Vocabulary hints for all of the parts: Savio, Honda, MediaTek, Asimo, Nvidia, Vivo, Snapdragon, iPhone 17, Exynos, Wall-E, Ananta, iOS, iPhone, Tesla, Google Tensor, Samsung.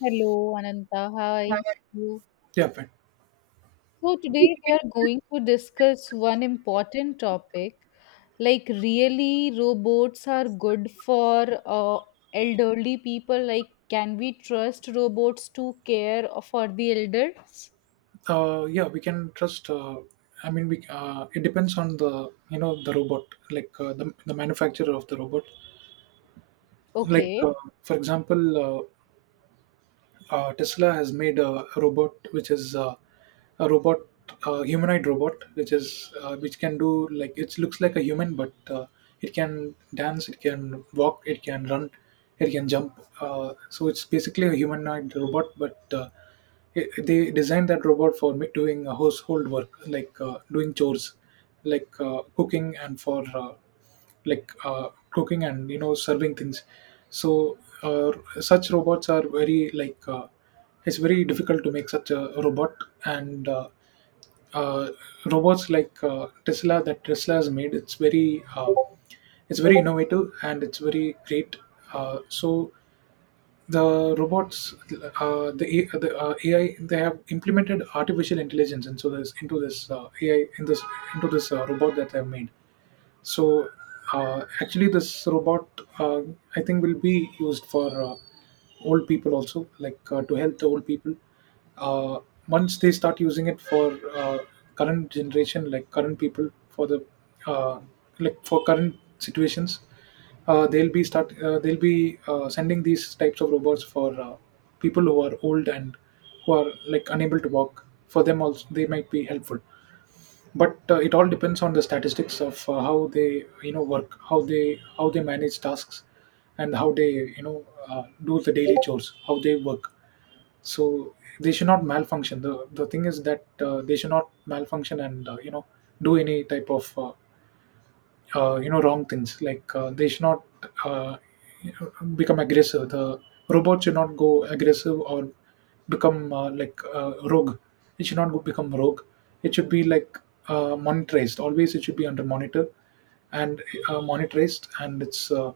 Hello, Ananta. Hi. You. Yeah, fine. So today we are going to discuss one important topic. Like, really, robots are good for elderly people. Like, can we trust robots to care for the elders? Yeah, we can trust. I mean, we it depends on the you know the robot, like, the manufacturer of the robot. Like, Okay. for example, Tesla has made a robot which is, a robot, humanoid robot, which can do, like, it looks like a human, but it can dance, it can walk, it can run, it can jump, so it's basically a humanoid robot, but they designed that robot for doing household work, like doing chores, like cooking, and for like, cooking and serving things. So uh, such robots are very, like, it's very difficult to make such a robot. And uh, robots like, tesla that tesla has made, it's very, innovative, and it's very great. So the robots, the, A- the AI, they have implemented artificial intelligence into this, ai in this into this robot that they have made. So actually, this robot, uh, I think, will be used for old people also, like, to help the old people. Uh, Once they start using it for current generation, like current people, for the, uh, like, for current situations, they'll be sending these types of robots for people who are old and who are, like, unable to walk. For them also, they might be helpful, but it all depends on the statistics of how they work, how they manage tasks, and how they, do the daily chores, how they work. So they should not malfunction. The thing is that, they should not malfunction and, do any type of, wrong things, like they should not, uh, become aggressive. The robot should not go aggressive or become, like, rogue. It should not go become rogue. It should be, like, monetized always. It should be under monitor and, monetized. And it's,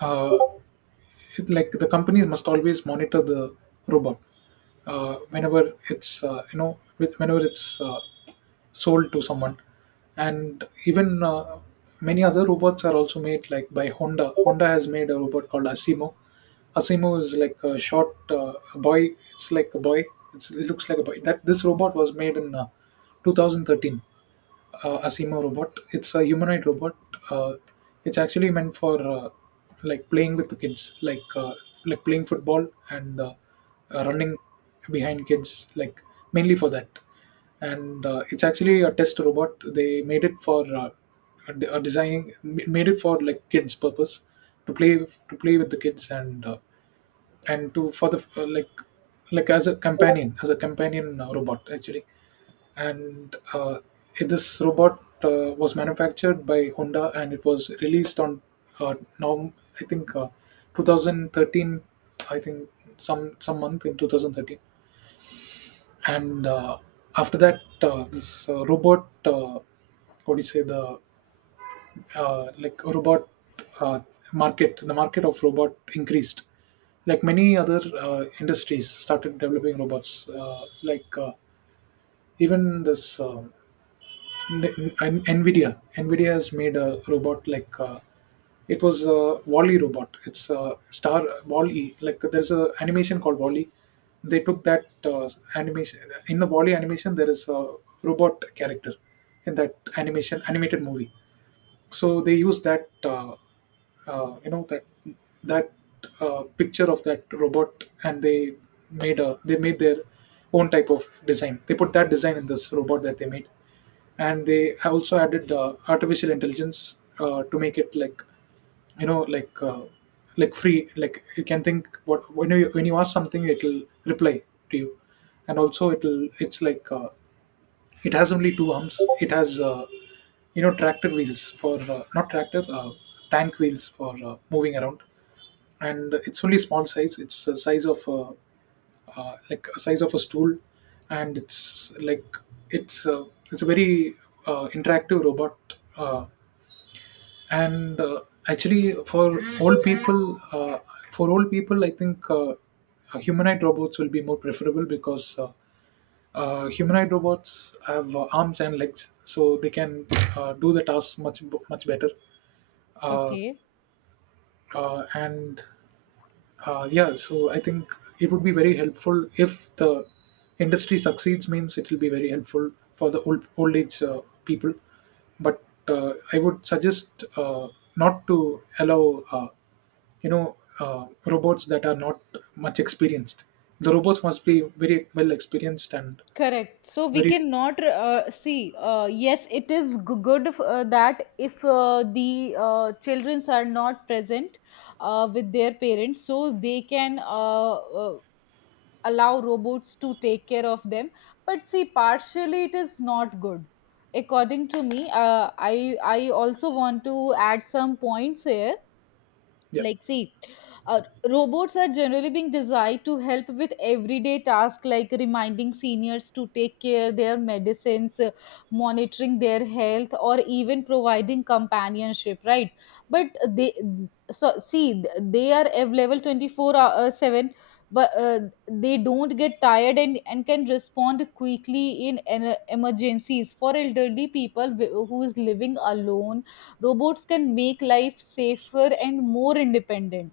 uh, like, the company must always monitor the robot whenever it's, you know with whenever it's sold to someone. And even many other robots are also made, like by Honda. Honda has made a robot called Asimo. Asimo is like a short boy. It's like a boy. It looks like a boy. That this robot was made in 2013. Asimo robot. It's a humanoid robot. Uh, it's actually meant for, like, playing with the kids, like, like playing football and, running behind kids, like, mainly for that. And it's actually a test robot. They made it for a de- a designing ma- made it for, like, kids purpose, to play with the kids, and to for the like, as a companion, robot, actually. And this robot was manufactured by Honda, and it was released on, now I think, 2013, I think some month in 2013. And after that, this robot, what do you say, the like robot, uh, market the market of robot increased. Like, many other industries started developing robots, like, even this, Nvidia. Nvidia has made a robot, like, it was a Wall-E robot. It's a star Wall-E. Like, there's a animation called Wall-E. They took that animation. In the Wall-E animation, there is a robot character in that animation animated movie. So they use that, uh, you know that that picture of that robot, and they made a they made their own type of design. They put that design in this robot that they made. And they also added artificial intelligence to make it, like, you know like uh, like free, like you can think what, when you ask something, it'll reply to you. And also it's, like, it has only two arms. It has, tractor wheels for, not tractor, tank wheels for moving around. And it's only small size. It's the size of a, like a size of a stool. And it's like, it's a, it's a very interactive robot. uh, and actually for old people, I think, humanoid robots will be more preferable, because humanoid robots have arms and legs, so they can do the tasks much better. uh, Okay. And yeah, so I think it would be very helpful if the industry succeeds means it will be very helpful for the old age people. But I would suggest not to allow, robots that are not much experienced. The robots must be very well experienced, and Correct. So we very. cannot see. Yes, it is good that if the childrens are not present, with their parents, so they can allow robots to take care of them. But see, partially it is not good, according to me. I also want to add some points here. Yeah, Like, see, uh, robots are generally being designed to help with everyday tasks, like reminding seniors to take care their medicines, monitoring their health, or even providing companionship, right? But they, so see, they are available 24 hour 7. But they don't get tired, and can respond quickly in emergencies. For elderly people who is living alone, robots can make life safer and more independent.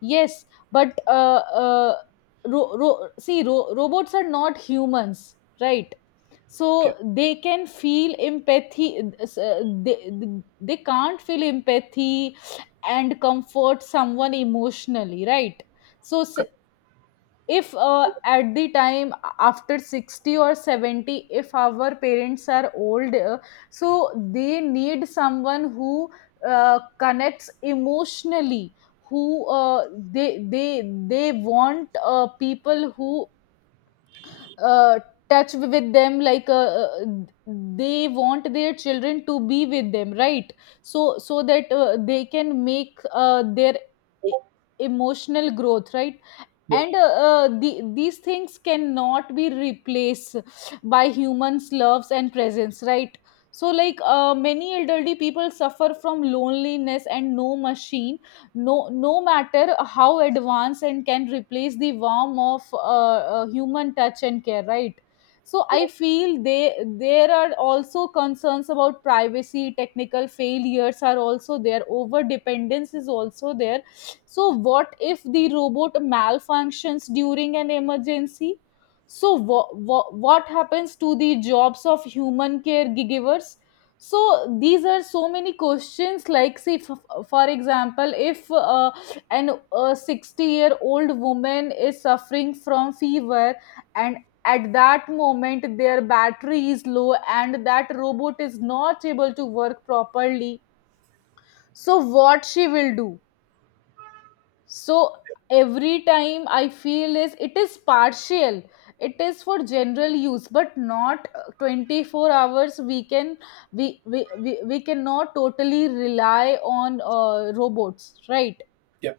Yes. But see, robots are not humans, right? yeah. So they can feel empathy, they, they can't feel empathy and comfort someone emotionally, right? So cut- if at the time after 60 or 70, if our parents are old, so they need someone who connects emotionally, who they they they want people who uh, touch with them, like they want their children to be with them, right? So, so that they can make their e- emotional growth, right? yeah, And these things cannot be replaced by humans loves and presence, right? So, like, many elderly people suffer from loneliness, and no machine, no matter how advanced, and can replace the warmth of human touch and care, right? So I feel, they there are also concerns about privacy. Technical failures are also there. Over dependence is also there. So, what if the robot malfunctions during an emergency? So, what happens to the jobs of human caregivers? So, these are so many questions. Like, say, for example, if an a 60-year-old woman is suffering from fever, and at that moment their battery is low and that robot is not able to work properly, so what she will do? So every time, I feel, is it is partial. It is for general use, but not 24 hours we can. We cannot totally rely on robots, right? yeah,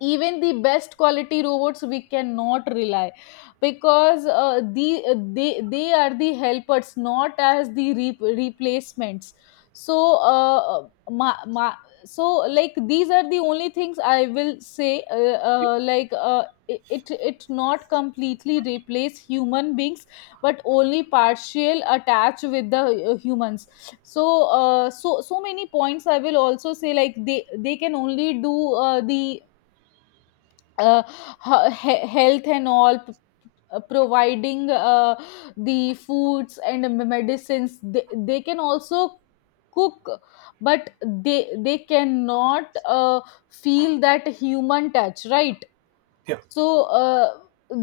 Even the best quality robots we cannot rely, because they are the helpers, not as the replacements. So so, like, these are the only things I will say, yeah, like, it not completely replace human beings, but only partial attach with the humans. So, so so many points I will also say, like, they can only do the uh, health and all providing the foods and the medicines. They can also cook, but they cannot feel that human touch, right? yeah. So,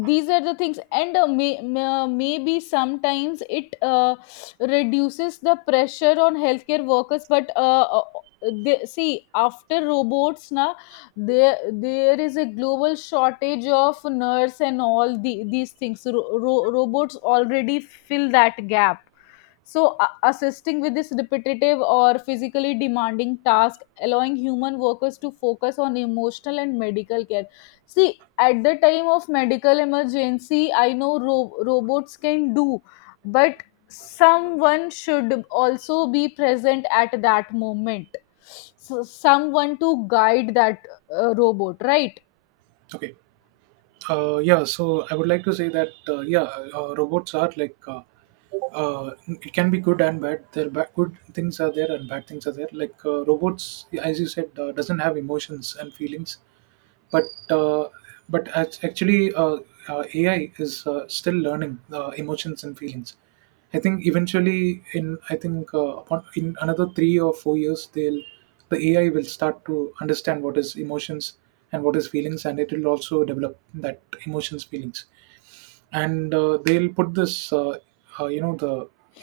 these are the things. And maybe sometimes it reduces the pressure on healthcare workers, but see, after robots na, there is a global shortage of nurse and all these things. Robots already fill that gap. So assisting with this repetitive or physically demanding task, allowing human workers to focus on emotional and medical care. See, at the time of medical emergency, I know robots can do, but someone should also be present at that moment. So, someone to guide that robot, right? Okay. Yeah, so I would like to say that, yeah, robots are, like, it can be good and bad. Good things are there and bad things are there. Like, robots, as you said, doesn't have emotions and feelings. But actually, AI is, still learning emotions and feelings. I think eventually, in I think upon, in another 3 or 4 years, they'll, the AI will start to understand what is emotions and what is feelings, and it will also develop that emotions feelings. And they'll put this, the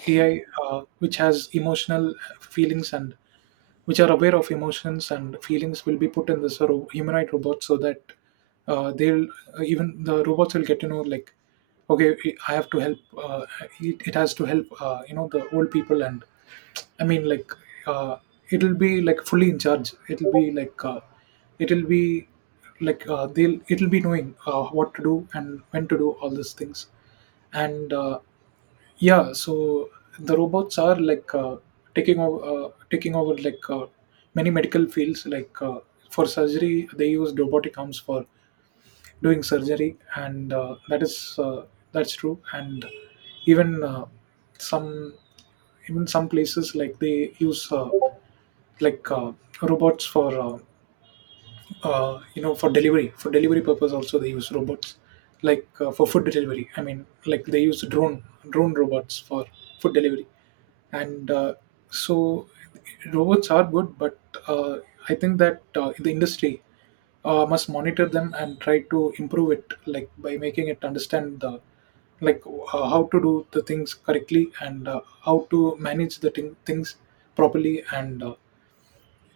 AI which has emotional feelings, and which are aware of emotions and feelings, will be put in this, humanoid robot, so that, they'll even the robots will get to know, like, okay, I have to help, uh, it has to help, the old people. And I mean, like, uh, it'll be, like, fully in charge. It'll be like it'll be like they'll it'll be knowing what to do and when to do all these things. And yeah, so the robots are, like, taking over, like, many medical fields. Like, for surgery, they use robotic arms for doing surgery, and that's true. And even, some, even some places, like, they use like robots for, for delivery purpose also, they use robots, like for food delivery. I mean, like, they use drone robots for food delivery. And so robots are good, but uh, I think that the industry must monitor them and try to improve it, like, by making it understand the, like, how to do the things correctly, and how to manage the things properly. And uh,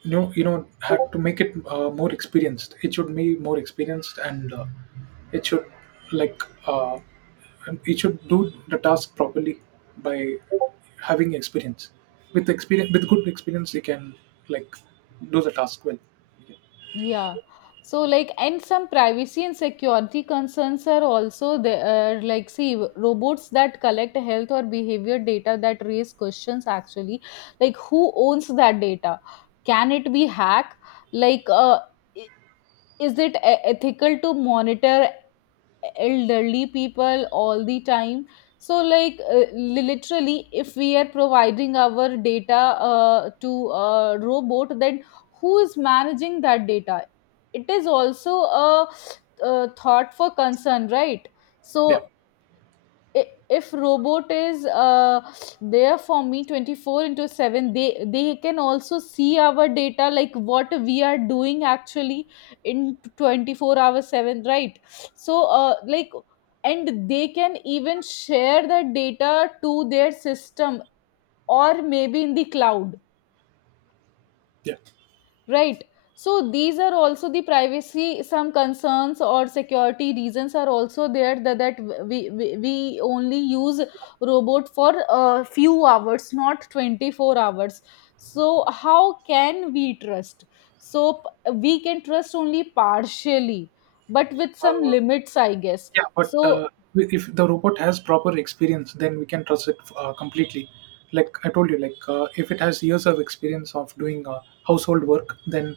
you know you know had to make it more experienced. It should be more experienced. And it should like uh, it should do the task properly by having experience, with good experience. They can, like, do the task well. Yeah. So, like, and some privacy and security concerns are also there. Like, see, robots that collect health or behavior data that raise questions actually, like, who owns that data? Can it be hacked? Like, is it ethical to monitor elderly people all the time? So, like, literally, if we are providing our data to a robot, then who is managing that data? It is also a thought for concern, right? Yeah, So i- if robot is there for me 24 into 7, they can also see our data, like what we are doing actually in 24 hour 7, right? So, like, and they can even share the data to their system, or maybe in the cloud. yeah. Right. So these are also the privacy, some concerns or security reasons are also there, that, we only use robot for a few hours, not 24 hours. So how can we trust? So we can trust only partially, but with some uh, limits, I guess. Yeah, but So if the robot has proper experience, then we can trust it completely. Like I told you, like if it has years of experience of doing household work, then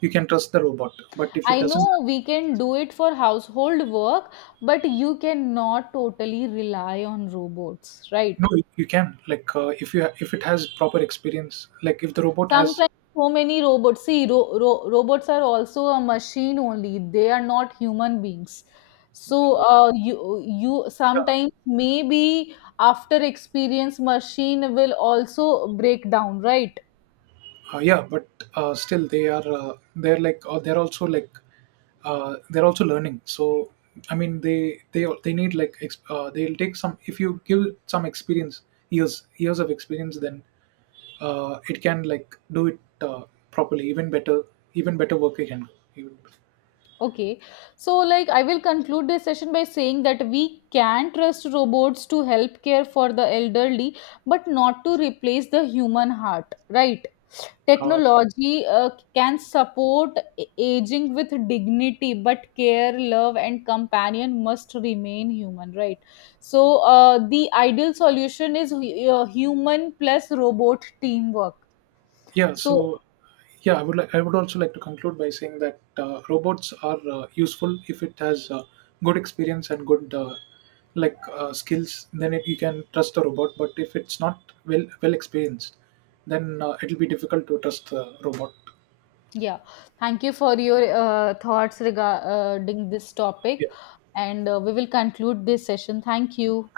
you can trust the robot. But if it I doesn't. know we can do it for household work, but you cannot totally rely on robots, right? No, you can. Like if it has proper experience, like if the robot has. Sometimes so many robots. See, robots are also a machine only. They are not human beings. So uh, uh, you yeah. sometimes, maybe after experience machine will also break down, right? Yeah, but still they're, like, they're also learning. So I mean, they need, like, they'll take some if you give some experience, years of experience, then it can, like, do it properly, even better. Work again. Even, Okay, so, like, I will conclude this session by saying that we can trust robots to help care for the elderly, but not to replace the human heart, right? uh, Technology can support aging with dignity, but care, love, and companion must remain human, right? So, the ideal solution is human plus robot teamwork. yeah, so. So, Yeah, I would like. I would also like to conclude by saying that robots are useful if it has good experience and good, like, skills. Then, you can trust the robot. But if it's not well experienced, then it'll be difficult to trust the robot. yeah, thank you for your thoughts regarding this Yeah. topic, and we will conclude this session. Thank you.